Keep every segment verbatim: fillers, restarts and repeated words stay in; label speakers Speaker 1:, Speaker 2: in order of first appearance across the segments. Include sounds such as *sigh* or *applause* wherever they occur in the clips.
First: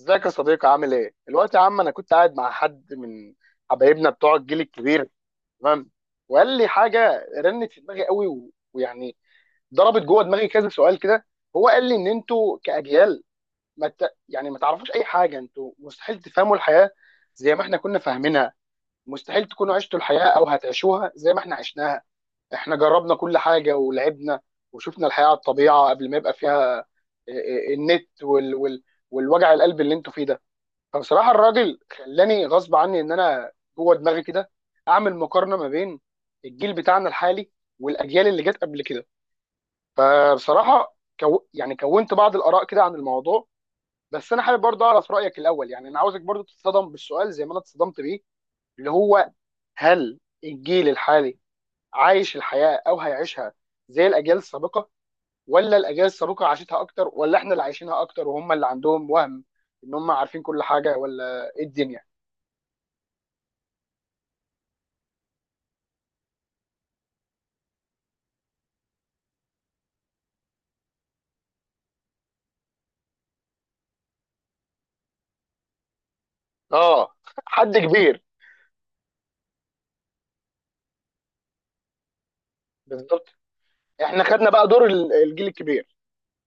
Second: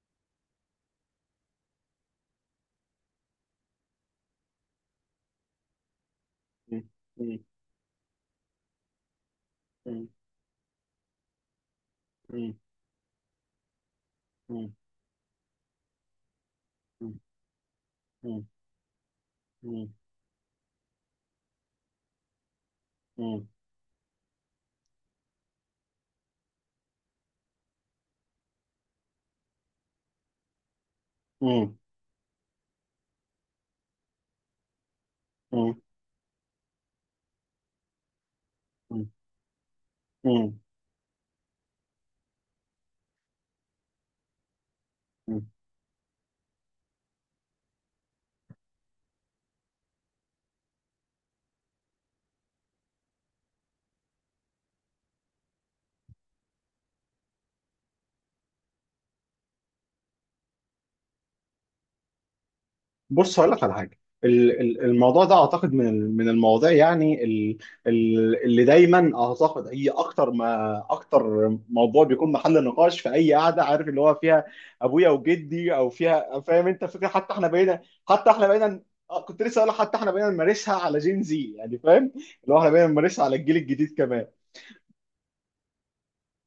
Speaker 1: ازيك يا صديقي؟ عامل ايه؟ الوقت يا عم، انا كنت قاعد مع حد من حبايبنا بتوع الجيل الكبير. تمام. وقال لي
Speaker 2: مم.
Speaker 1: حاجه
Speaker 2: مم.
Speaker 1: رنت في دماغي قوي و- ويعني ضربت
Speaker 2: مم.
Speaker 1: جوه دماغي كذا سؤال كده. هو قال لي ان
Speaker 2: مم.
Speaker 1: انتوا كاجيال ما ت... يعني ما تعرفوش اي حاجه، انتوا مستحيل تفهموا الحياه
Speaker 2: مم.
Speaker 1: زي ما احنا كنا
Speaker 2: مم.
Speaker 1: فاهمينها، مستحيل تكونوا
Speaker 2: مم.
Speaker 1: عشتوا الحياه او هتعيشوها زي ما احنا عشناها. احنا جربنا كل
Speaker 2: مم.
Speaker 1: حاجه ولعبنا وشفنا الحياه على الطبيعه قبل ما يبقى فيها ال- النت وال... وال... والوجع القلب اللي انتوا فيه ده. فبصراحه
Speaker 2: مم.
Speaker 1: الراجل خلاني غصب عني ان انا جوه دماغي كده اعمل مقارنه ما
Speaker 2: مم.
Speaker 1: بين الجيل بتاعنا الحالي والاجيال اللي جت قبل كده.
Speaker 2: مم. مم.
Speaker 1: فبصراحه كو... يعني كونت بعض الاراء كده عن الموضوع. بس انا حابب برضه اعرف رايك
Speaker 2: مم.
Speaker 1: الاول، يعني انا عاوزك برضه تتصدم بالسؤال زي ما انا اتصدمت بيه، اللي هو: هل الجيل الحالي عايش الحياه او هيعيشها زي الاجيال السابقه؟ ولا الاجيال السابقه عاشتها اكتر؟ ولا احنا اللي عايشينها اكتر وهم اللي عندهم وهم ان هم عارفين كل حاجه؟ ولا ايه الدنيا؟
Speaker 2: بص، هقول لك على حاجه. ال- ال- الموضوع ده اعتقد من ال- من المواضيع، يعني ال- ال- اللي دايما اعتقد هي اكتر ما اكتر موضوع بيكون محل نقاش في اي قعده، عارف، اللي هو فيها ابويا وجدي، او فيها، فاهم انت فكره؟
Speaker 1: اه،
Speaker 2: حتى احنا
Speaker 1: حد
Speaker 2: بقينا
Speaker 1: كبير.
Speaker 2: حتى احنا بقينا آه، كنت لسه اقول لك، حتى احنا بقينا نمارسها على جين، زي يعني فاهم، اللي هو احنا بقينا نمارسها
Speaker 1: بالظبط،
Speaker 2: على الجيل الجديد
Speaker 1: احنا
Speaker 2: كمان.
Speaker 1: خدنا بقى دور ال- الجيل الكبير.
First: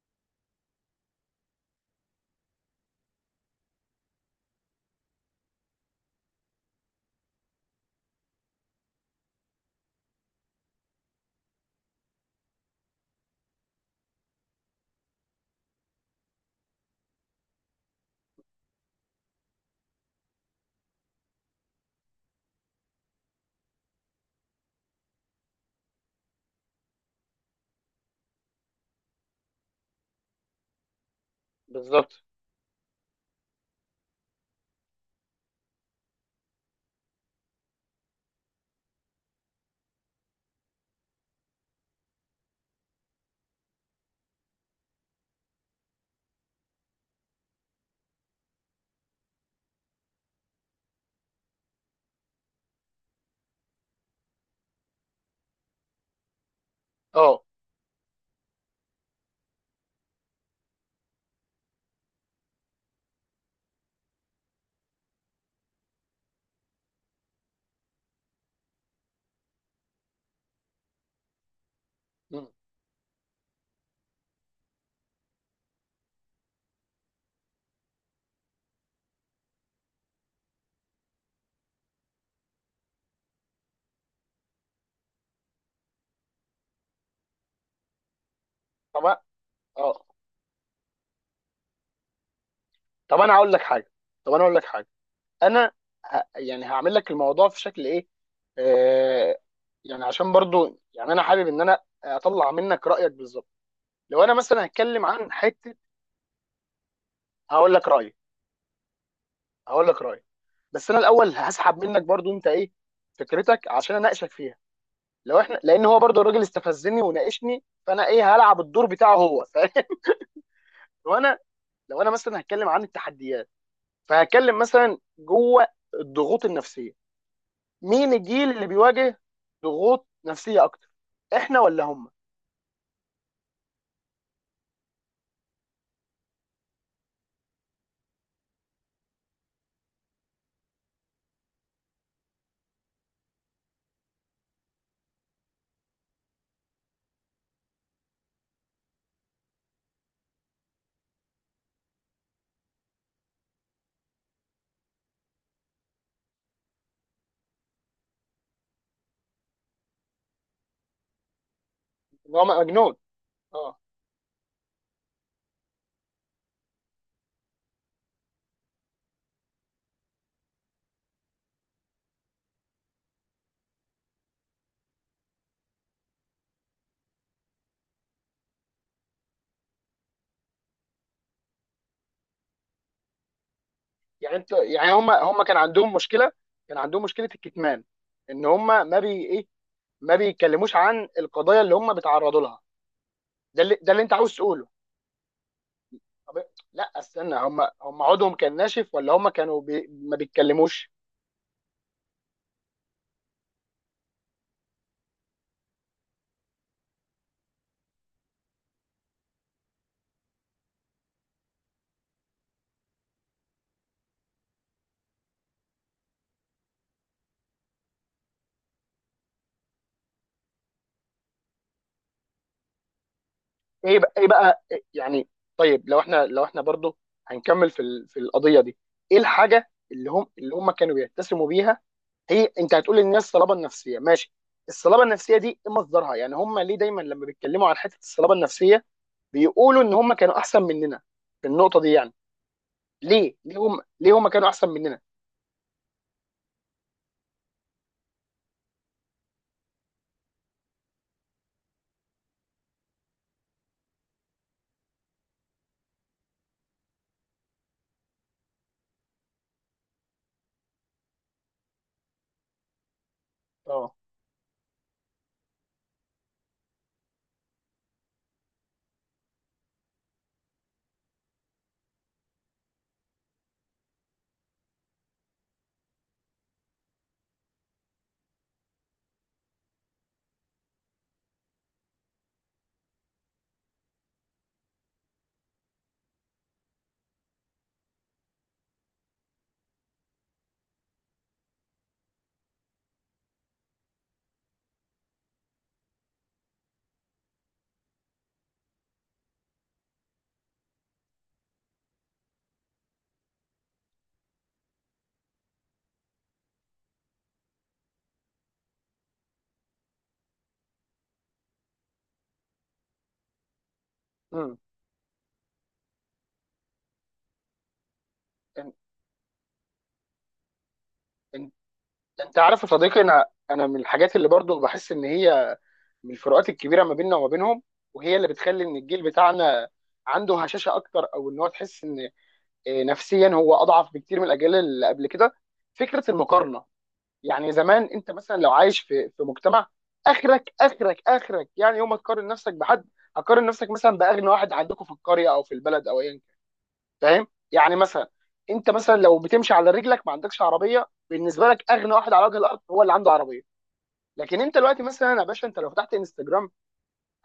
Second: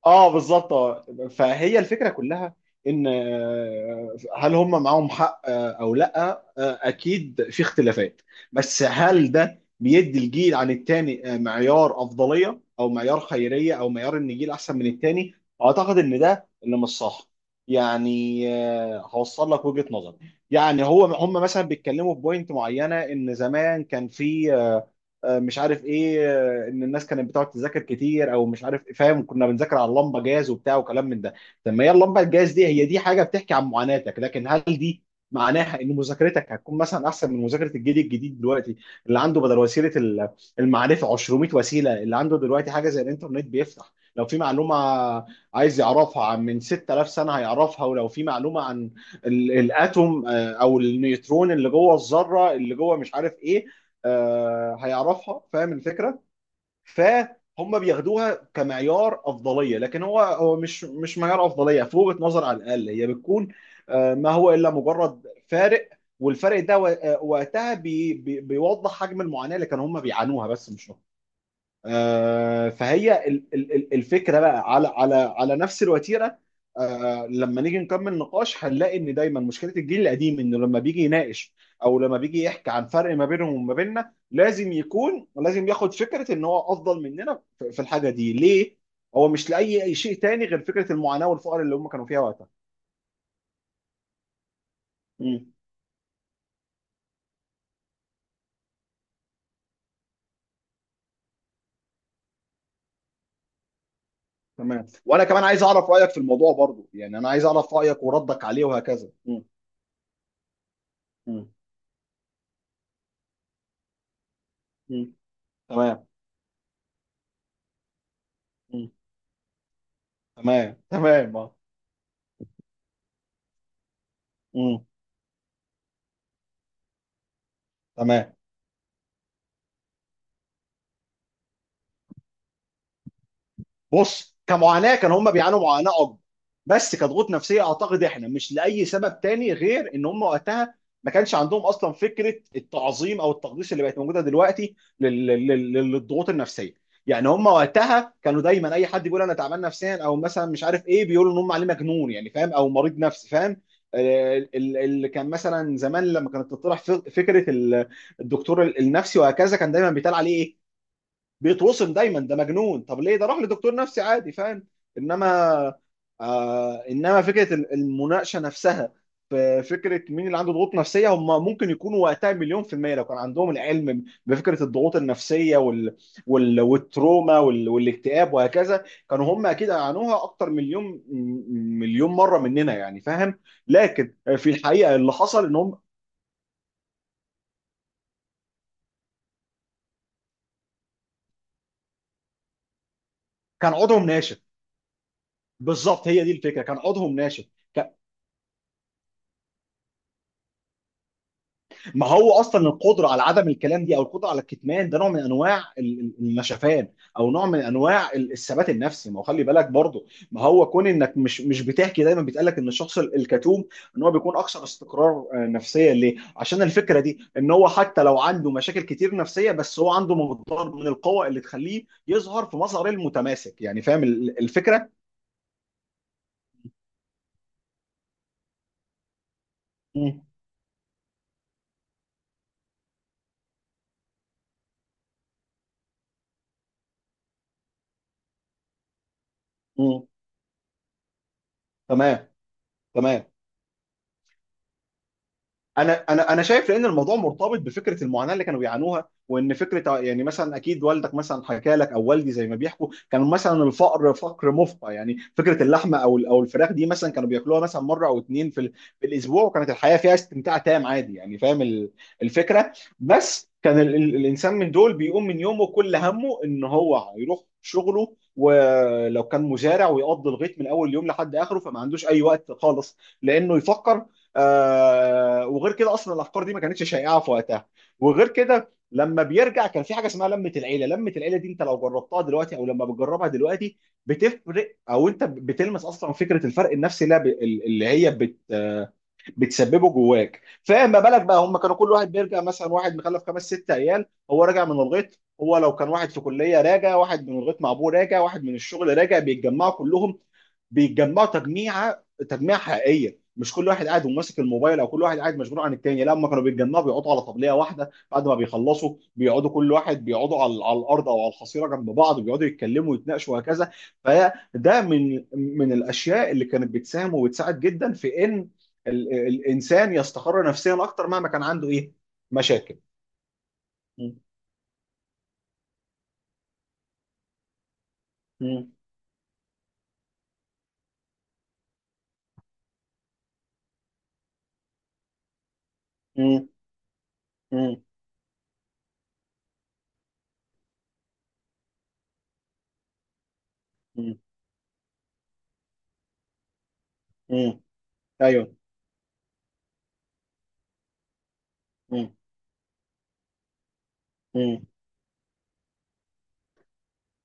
Speaker 2: اه، بالظبط، اه. فهي الفكره كلها ان آه، هل هم معاهم حق آه، او لا، آه، اكيد في اختلافات، بس هل ده بيدي الجيل عن التاني آه، معيار افضليه، او معيار خيريه، او معيار ان الجيل احسن من التاني؟ اعتقد ان ده اللي مش صح. يعني آه، هوصل لك وجهه نظر. يعني هو هم مثلا بيتكلموا في بوينت معينه ان زمان كان في آه، آه، مش عارف ايه، ان الناس كانت بتقعد تذاكر كتير او مش عارف فاهم، كنا بنذاكر على اللمبه جاز وبتاع وكلام من ده. طب ما هي اللمبه
Speaker 1: بالظبط.
Speaker 2: الجاز دي هي دي حاجه بتحكي عن معاناتك، لكن هل دي معناها ان مذاكرتك هتكون مثلا احسن من مذاكره الجيل الجديد دلوقتي، اللي عنده بدل وسيله ال- المعرفه، مئتين وسيله؟ اللي عنده دلوقتي حاجه زي الانترنت، بيفتح لو في معلومه عايز يعرفها عن من ستة آلاف سنه هيعرفها، ولو في معلومه عن ال- الاتوم آه، او النيوترون اللي جوه الذره اللي جوه، مش عارف ايه، آه، هيعرفها، فاهم الفكره.
Speaker 1: اه.
Speaker 2: فهم بياخدوها كمعيار افضليه، لكن هو هو مش مش معيار افضليه، في وجهه نظر على الاقل هي بتكون آه، ما هو الا مجرد فارق. والفرق ده و- آه، وقتها بي بي بيوضح حجم المعاناه اللي كانوا هم بيعانوها، بس مش
Speaker 1: مم.
Speaker 2: آه، فهي ال- ال- ال- الفكره بقى على على على نفس الوتيره. آه، لما نيجي نكمل نقاش هنلاقي ان دايما مشكله الجيل القديم انه لما بيجي يناقش او لما بيجي يحكي عن فرق ما بينهم وما بيننا، لازم يكون، لازم ياخد فكره ان هو افضل مننا في في الحاجه دي. ليه؟
Speaker 1: طب. أ-
Speaker 2: هو مش لاي أي
Speaker 1: اه.
Speaker 2: شيء تاني غير فكره المعاناه والفقر اللي هم كانوا فيها وقتها.
Speaker 1: طب انا هقول لك حاجه طب انا هقول لك حاجه.
Speaker 2: مم.
Speaker 1: انا ه... يعني هعمل لك الموضوع في شكل ايه. آه... يعني عشان برضو يعني انا حابب ان انا اطلع منك رايك بالظبط. لو انا مثلا
Speaker 2: تمام،
Speaker 1: هتكلم
Speaker 2: وانا
Speaker 1: عن
Speaker 2: كمان عايز
Speaker 1: حته،
Speaker 2: اعرف رايك في الموضوع برضو، يعني انا عايز
Speaker 1: هقول
Speaker 2: اعرف
Speaker 1: لك
Speaker 2: رايك
Speaker 1: رايي
Speaker 2: وردك عليه وهكذا. مم.
Speaker 1: هقول لك رايي. بس انا الاول
Speaker 2: مم.
Speaker 1: هسحب منك برضو انت ايه فكرتك، عشان اناقشك فيها.
Speaker 2: مم.
Speaker 1: لو احنا، لان هو
Speaker 2: تمام.
Speaker 1: برضو الراجل استفزني وناقشني، فانا ايه، هلعب الدور
Speaker 2: مم.
Speaker 1: بتاعه. هو فاهم؟
Speaker 2: تمام،
Speaker 1: *laughs* وانا
Speaker 2: تمام.
Speaker 1: لو انا مثلا هتكلم عن التحديات، فهتكلم
Speaker 2: امم
Speaker 1: مثلا جوه الضغوط النفسيه. مين
Speaker 2: تمام.
Speaker 1: الجيل اللي بيواجه ضغوط نفسيه اكتر؟ احنا ولا هم؟
Speaker 2: بص، كمعاناه كان هم بيعانوا معاناه اكبر، بس كضغوط نفسيه اعتقد احنا مش لاي سبب تاني غير ان هم وقتها ما كانش عندهم اصلا فكره التعظيم او التقديس اللي بقت موجوده دلوقتي لل- لل- لل- للضغوط النفسيه. يعني هم وقتها كانوا دايما اي حد بيقول انا تعبان نفسيا او مثلا مش عارف ايه، بيقولوا ان هم عليه مجنون، يعني فاهم، او مريض نفسي، فاهم. آه، ال- اللي كان مثلا زمان لما كانت تطرح فكره ال- الدكتور النفسي وهكذا، كان دايما بيتقال عليه إيه؟ بيتوصم دايما ده
Speaker 1: هم مجنون.
Speaker 2: مجنون، طب ليه ده راح لدكتور
Speaker 1: اه.
Speaker 2: نفسي عادي، فاهم. انما آه انما فكره ال- المناقشه نفسها في فكره مين اللي عنده ضغوط نفسيه، هم ممكن يكونوا وقتها مليون في الميه، لو كان عندهم العلم بفكره الضغوط النفسيه وال وال والتروما وال والاكتئاب وهكذا، كانوا هم اكيد عانوها اكتر مليون م- مليون مره مننا، يعني فاهم. لكن
Speaker 1: يعني
Speaker 2: في
Speaker 1: انت يعني
Speaker 2: الحقيقه
Speaker 1: هم
Speaker 2: اللي
Speaker 1: هم
Speaker 2: حصل
Speaker 1: كان
Speaker 2: انهم
Speaker 1: عندهم مشكله كان عندهم مشكله الكتمان، ان هم، ما بي ايه ما بيتكلموش عن القضايا اللي هم بيتعرضوا لها. ده
Speaker 2: كان
Speaker 1: اللي ده اللي
Speaker 2: عضهم
Speaker 1: انت عاوز
Speaker 2: ناشف.
Speaker 1: تقوله.
Speaker 2: بالظبط، هي دي
Speaker 1: طب
Speaker 2: الفكره، كان
Speaker 1: لا
Speaker 2: عضهم
Speaker 1: استنى،
Speaker 2: ناشف.
Speaker 1: هم هم عضهم كان ناشف، ولا هم كانوا بي... ما بيتكلموش؟
Speaker 2: ما هو اصلا القدره على عدم الكلام دي، او القدره على الكتمان ده، نوع من انواع ال- ال- النشفان، او نوع من انواع ال- الثبات النفسي. ما هو خلي بالك برضه، ما هو كون انك مش مش بتحكي، دايما بيتقال لك ان الشخص ال- الكتوم ان هو بيكون اكثر استقرار آه، نفسيا، ليه؟ عشان الفكره دي ان هو حتى لو عنده مشاكل كتير نفسيه، بس هو عنده مقدار من القوه اللي تخليه يظهر في مظهر المتماسك، يعني
Speaker 1: ايه
Speaker 2: فاهم
Speaker 1: بقى ايه
Speaker 2: ال-
Speaker 1: بقى إيه
Speaker 2: الفكره؟
Speaker 1: يعني؟ طيب، لو احنا لو احنا برضو هنكمل في ال... في القضيه دي. ايه الحاجه اللي
Speaker 2: مم.
Speaker 1: هم اللي هم كانوا بيتسموا بيها؟ هي انت هتقول للناس صلابه نفسيه. ماشي. الصلابه النفسيه دي ايه مصدرها؟ يعني هم ليه دايما لما بيتكلموا عن حته الصلابه النفسيه بيقولوا ان
Speaker 2: مم.
Speaker 1: هم كانوا احسن مننا في النقطه دي؟ يعني
Speaker 2: تمام. تمام.
Speaker 1: ليه ليه هم ليه هم كانوا احسن مننا؟
Speaker 2: انا انا انا شايف لان الموضوع مرتبط بفكره المعاناه اللي كانوا بيعانوها، وان فكره يعني، مثلا اكيد والدك مثلا حكى لك او والدي زي ما بيحكوا، كان مثلا الفقر فقر مفقع، يعني فكره اللحمه او او الفراخ دي مثلا كانوا بياكلوها مثلا مره او اتنين في ال- في الاسبوع، وكانت الحياه فيها استمتاع تام عادي، يعني فاهم ال- الفكره. بس كان
Speaker 1: اه.
Speaker 2: ال ال الانسان من دول بيقوم من يومه، كل همه ان هو يروح شغله، ولو كان مزارع ويقضي الغيط من اول يوم لحد اخره، فما عندوش اي وقت خالص لانه يفكر. آه وغير كده اصلا الافكار دي ما كانتش شائعه في وقتها، وغير كده لما بيرجع كان في حاجه اسمها لمه العيله. لمه العيله دي انت لو جربتها دلوقتي او لما بتجربها دلوقتي، بتفرق، او انت بتلمس اصلا فكره الفرق النفسي اللي اللي هي بت آه، بتسببه جواك. فما بالك بقى، هم كانوا كل واحد بيرجع، مثلا واحد مخلف خمس ست عيال، هو راجع من الغيط، هو لو كان واحد في كليه راجع، واحد من الغيط مع ابوه راجع، واحد من الشغل راجع، بيتجمعوا كلهم. بيتجمعوا تجميعه، تجميعه حقيقيه، مش كل واحد قاعد وماسك الموبايل او كل واحد قاعد مشغول عن التاني. لا، هم كانوا بيتجمعوا، بيقعدوا على طبليه واحده، بعد ما بيخلصوا بيقعدوا كل واحد، بيقعدوا على, على الارض او على الحصيره جنب بعض، بيقعدوا يتكلموا ويتناقشوا وهكذا. فده من من الاشياء اللي كانت بتساهم وبتساعد جدا في ان ال- الانسان يستقر نفسيا اكتر مهما كان
Speaker 1: امم.
Speaker 2: عنده ايه
Speaker 1: انت عارف يا
Speaker 2: مشاكل.
Speaker 1: صديقي، انا انا من
Speaker 2: م-
Speaker 1: الحاجات اللي برضو بحس ان هي من الفروقات الكبيره ما بيننا وما بينهم، وهي اللي بتخلي
Speaker 2: م-
Speaker 1: ان الجيل بتاعنا عنده هشاشه اكتر، او ان هو تحس ان آه، نفسيا هو اضعف بكتير من الاجيال اللي قبل كده. فكره
Speaker 2: م-
Speaker 1: المقارنه، يعني
Speaker 2: م-
Speaker 1: زمان انت مثلا لو عايش في في مجتمع، اخرك اخرك اخرك يعني يوم ما تقارن نفسك بحد، هتقارن نفسك مثلا
Speaker 2: م-
Speaker 1: باغنى واحد عندكم في القريه او في البلد او ايا كان. فاهم
Speaker 2: م.
Speaker 1: يعني؟ مثلا
Speaker 2: ايوه.
Speaker 1: انت مثلا لو بتمشي على رجلك ما عندكش عربيه، بالنسبه لك اغنى واحد
Speaker 2: م-
Speaker 1: على وجه الارض هو اللي عنده عربيه. لكن انت
Speaker 2: م-
Speaker 1: دلوقتي مثلا يا باشا، انت لو فتحت انستجرام،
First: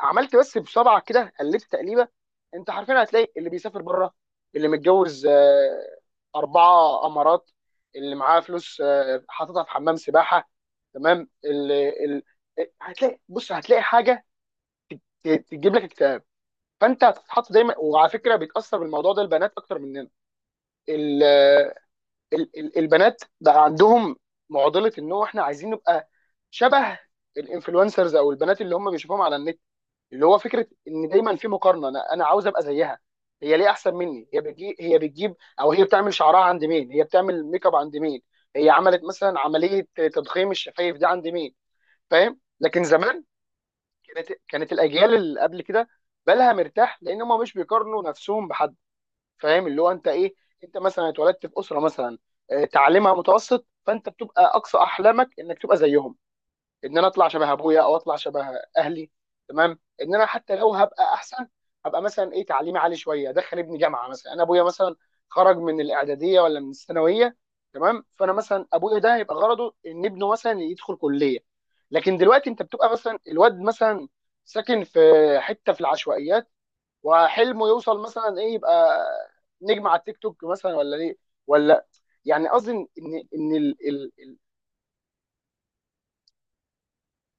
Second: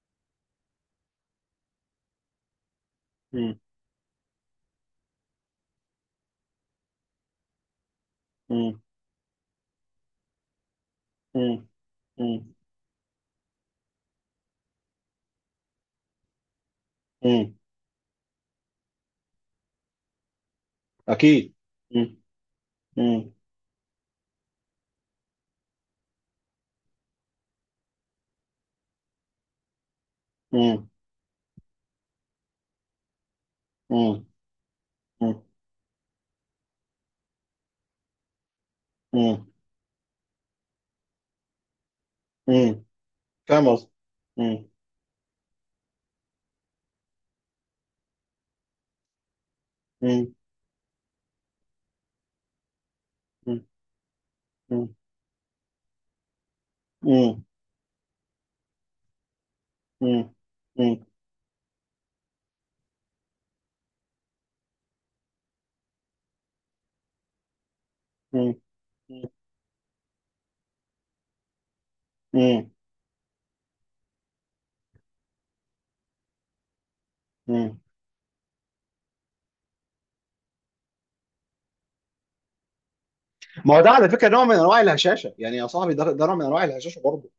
Speaker 1: عملت بس بصبعك كده قلبت تقليبه، انت حرفيا هتلاقي اللي
Speaker 2: م-
Speaker 1: بيسافر بره، اللي متجوز آه، اربعه امارات، اللي معاه فلوس
Speaker 2: م-
Speaker 1: آه، حاططها في حمام سباحه. تمام.
Speaker 2: م-
Speaker 1: اللي ال...
Speaker 2: م-
Speaker 1: آه، هتلاقي، بص هتلاقي حاجه ت- تجيب لك اكتئاب. فانت هتتحط
Speaker 2: م.
Speaker 1: دايما، وعلى فكره بيتاثر بالموضوع ده البنات اكتر مننا. ال...
Speaker 2: اكيد.
Speaker 1: آه،
Speaker 2: م-
Speaker 1: ال... ال- البنات
Speaker 2: م-
Speaker 1: بقى عندهم معضله، ان هو احنا عايزين نبقى شبه الانفلونسرز، او البنات اللي هم بيشوفوهم على النت، اللي هو فكره
Speaker 2: م-
Speaker 1: ان دايما في مقارنه، انا انا عاوز ابقى زيها، هي ليه احسن
Speaker 2: م-
Speaker 1: مني؟ هي بتجيب هي بتجيب
Speaker 2: م-
Speaker 1: او هي بتعمل شعرها عند مين؟ هي بتعمل ميك اب عند مين؟ هي عملت مثلا
Speaker 2: م-
Speaker 1: عمليه تضخيم الشفايف دي عند مين؟ فاهم؟
Speaker 2: م.
Speaker 1: لكن زمان
Speaker 2: فاهم قصدي.
Speaker 1: كانت
Speaker 2: م-
Speaker 1: كانت الاجيال اللي قبل كده بالها مرتاح، لان هم مش بيقارنوا نفسهم بحد. فاهم؟ اللي هو انت
Speaker 2: م-
Speaker 1: ايه، انت مثلا اتولدت في اسره مثلا آه، تعليمها
Speaker 2: م-
Speaker 1: متوسط، فانت بتبقى اقصى
Speaker 2: م-
Speaker 1: احلامك انك تبقى زيهم، ان انا اطلع
Speaker 2: م-
Speaker 1: شبه ابويا، او اطلع شبه اهلي. تمام، ان
Speaker 2: م-
Speaker 1: انا حتى لو
Speaker 2: م-
Speaker 1: هبقى احسن، هبقى مثلا ايه، تعليمي عالي شويه، ادخل ابني جامعه مثلا. انا ابويا مثلا خرج من الاعداديه ولا من الثانويه، تمام، فانا
Speaker 2: م-
Speaker 1: مثلا ابويا ده هيبقى غرضه ان ابنه مثلا يدخل كليه. لكن دلوقتي انت
Speaker 2: م-
Speaker 1: بتبقى مثلا الواد مثلا ساكن في حته في العشوائيات، وحلمه
Speaker 2: م.
Speaker 1: يوصل مثلا ايه، يبقى نجم على التيك توك مثلا، ولا ليه، ولا، يعني قصدي ان ان إن
Speaker 2: ما هو
Speaker 1: ال
Speaker 2: ده على
Speaker 1: ال
Speaker 2: فكره
Speaker 1: ال
Speaker 2: نوع من انواع الهشاشه، يعني يا صاحبي، ده ده نوع من انواع الهشاشه برضه.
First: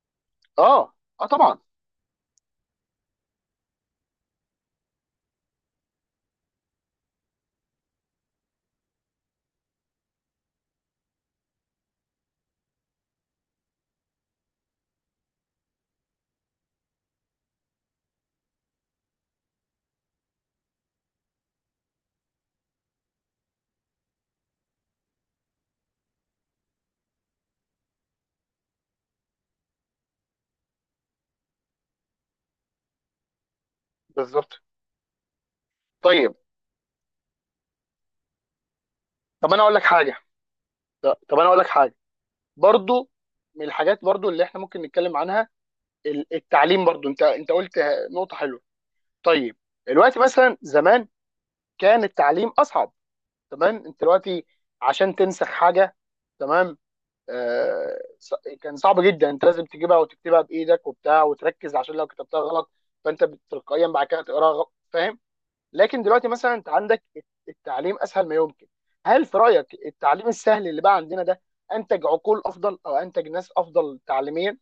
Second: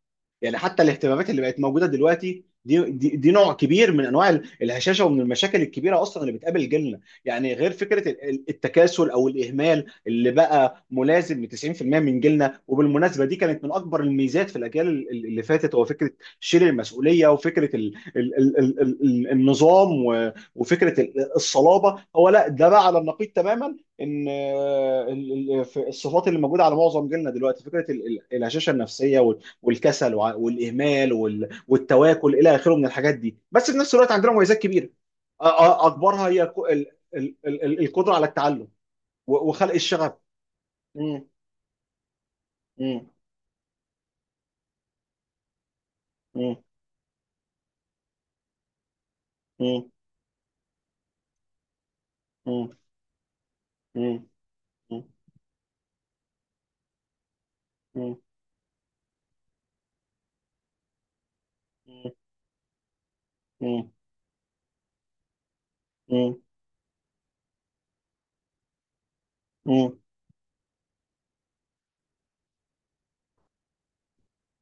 Speaker 2: يعني حتى
Speaker 1: اه. اه،
Speaker 2: الاهتمامات اللي
Speaker 1: طبعا.
Speaker 2: بقت موجوده دلوقتي دي دي, دي نوع كبير من انواع ال- الهشاشه، ومن المشاكل الكبيره اصلا اللي بتقابل جيلنا، يعني غير فكره ال- ال- التكاسل او الاهمال اللي بقى ملازم ل تسعين في الميه من جيلنا. وبالمناسبه دي كانت من اكبر الميزات في الاجيال ال- ال- اللي فاتت، هو فكره شيل المسؤوليه وفكره ال ال ال ال ال ال- النظام و- وفكره ال- الصلابه. هو لا، ده بقى على النقيض تماما، ان آه، ال- ال- في الصفات اللي موجوده على معظم جيلنا دلوقتي فكره ال- ال- الهشاشه النفسيه، والكسل وع- والاهمال وال- والتواكل الى اخره من الحاجات دي، بس في نفس الوقت عندنا مميزات
Speaker 1: بالظبط.
Speaker 2: كبيره. أ- أ- اكبرها
Speaker 1: طيب.
Speaker 2: هي ك- ال- ال- ال- ال- القدره على التعلم و-
Speaker 1: طب انا
Speaker 2: وخلق
Speaker 1: اقول لك
Speaker 2: الشغف.
Speaker 1: حاجه ط-
Speaker 2: مم.
Speaker 1: طب انا اقول لك حاجه
Speaker 2: مم.
Speaker 1: برضو. من الحاجات برضو اللي احنا ممكن نتكلم عنها ال-
Speaker 2: مم.
Speaker 1: التعليم برضو. انت انت قلت نقطه حلوه. طيب،
Speaker 2: مم.
Speaker 1: دلوقتي مثلا، زمان كان التعليم
Speaker 2: مم.
Speaker 1: اصعب، تمام، انت
Speaker 2: مم.
Speaker 1: دلوقتي عشان تنسخ حاجه، تمام، آه
Speaker 2: مم.
Speaker 1: ص- كان صعب جدا، انت لازم تجيبها وتكتبها بايدك وبتاع وتركز، عشان لو
Speaker 2: مم.
Speaker 1: كتبتها غلط فانت تلقائيا بعد كده تقراها غلط. فاهم؟ لكن دلوقتي
Speaker 2: مم.
Speaker 1: مثلا انت عندك التعليم اسهل ما يمكن. هل في رايك
Speaker 2: مم.
Speaker 1: التعليم السهل اللي بقى عندنا ده انتج عقول افضل، او انتج ناس افضل تعليميا؟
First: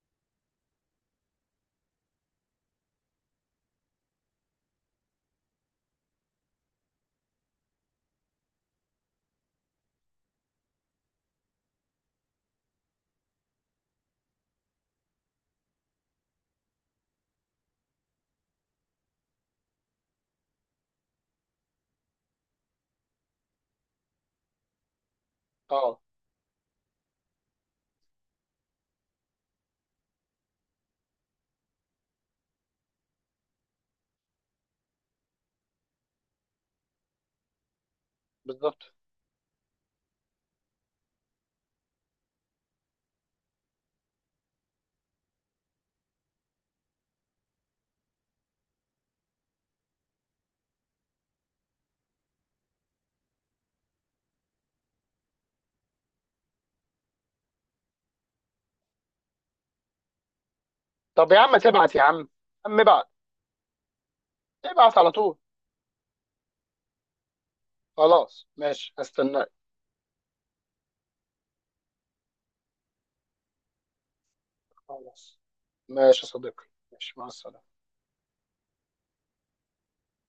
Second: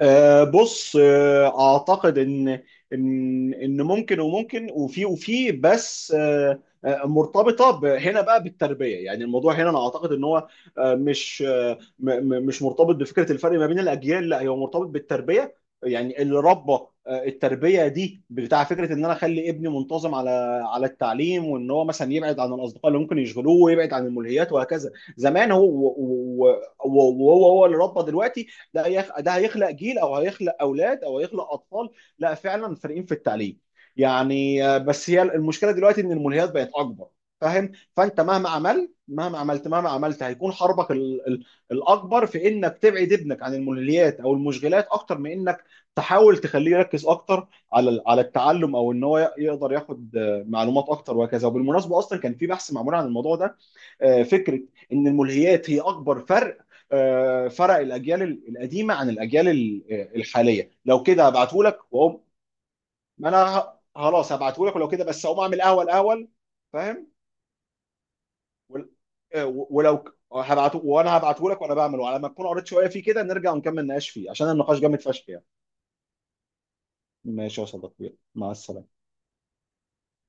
Speaker 2: آه، بص، آه، اعتقد ان ان ان ممكن، وممكن، وفي وفي بس آه، آه، مرتبطه ب- هنا بقى بالتربيه. يعني الموضوع هنا انا اعتقد ان هو آه، مش آه، م- م- مش مرتبط بفكره الفرق ما بين الاجيال، لا هو مرتبط بالتربيه. يعني اللي ربى، آه، التربيه دي بتاع فكره ان انا اخلي ابني منتظم على على التعليم، وان هو مثلا يبعد عن الاصدقاء اللي ممكن يشغلوه، ويبعد عن الملهيات وهكذا. زمان
Speaker 1: اه.
Speaker 2: هو، وهو هو اللي ربى دلوقتي، ده هيخ... ده هيخلق جيل، او هيخلق اولاد، او هيخلق اطفال لا، فعلا فارقين في التعليم. يعني آه، بس هي المشكله دلوقتي ان الملهيات بقت اكبر، فاهم. فانت مهما
Speaker 1: بالظبط.
Speaker 2: عملت، مهما عملت، مهما عملت هيكون حربك ال... ال... الاكبر في انك تبعد ابنك عن الملهيات او المشغلات، اكتر من انك تحاول تخليه يركز اكتر على ال- على التعلم، او ان هو ي- يقدر ياخد آه، معلومات اكتر وهكذا. وبالمناسبه اصلا كان في بحث معمول عن الموضوع ده، آه، فكره ان الملهيات هي اكبر فرق، آه، فرق الاجيال القديمه عن الاجيال الحاليه. لو كده
Speaker 1: طب يا عم
Speaker 2: هبعته لك
Speaker 1: تبعت يا
Speaker 2: واقوم.
Speaker 1: عم، عم ابعت،
Speaker 2: ما انا خلاص هبعته لك ولو
Speaker 1: ابعت
Speaker 2: كده،
Speaker 1: على
Speaker 2: بس
Speaker 1: طول.
Speaker 2: اقوم اعمل قهوه الاول، فاهم.
Speaker 1: خلاص
Speaker 2: ول-
Speaker 1: ماشي، هستناك.
Speaker 2: ولو هبعته، وانا هبعته لك وانا بعمله، على ما تكون قريت شويه فيه كده، نرجع ونكمل نقاش فيه، عشان النقاش جامد فشخ
Speaker 1: خلاص
Speaker 2: يعني.
Speaker 1: ماشي يا صديقي. ماشي، مع
Speaker 2: ماشي يا
Speaker 1: السلامه.
Speaker 2: صديقي، مع السلامه.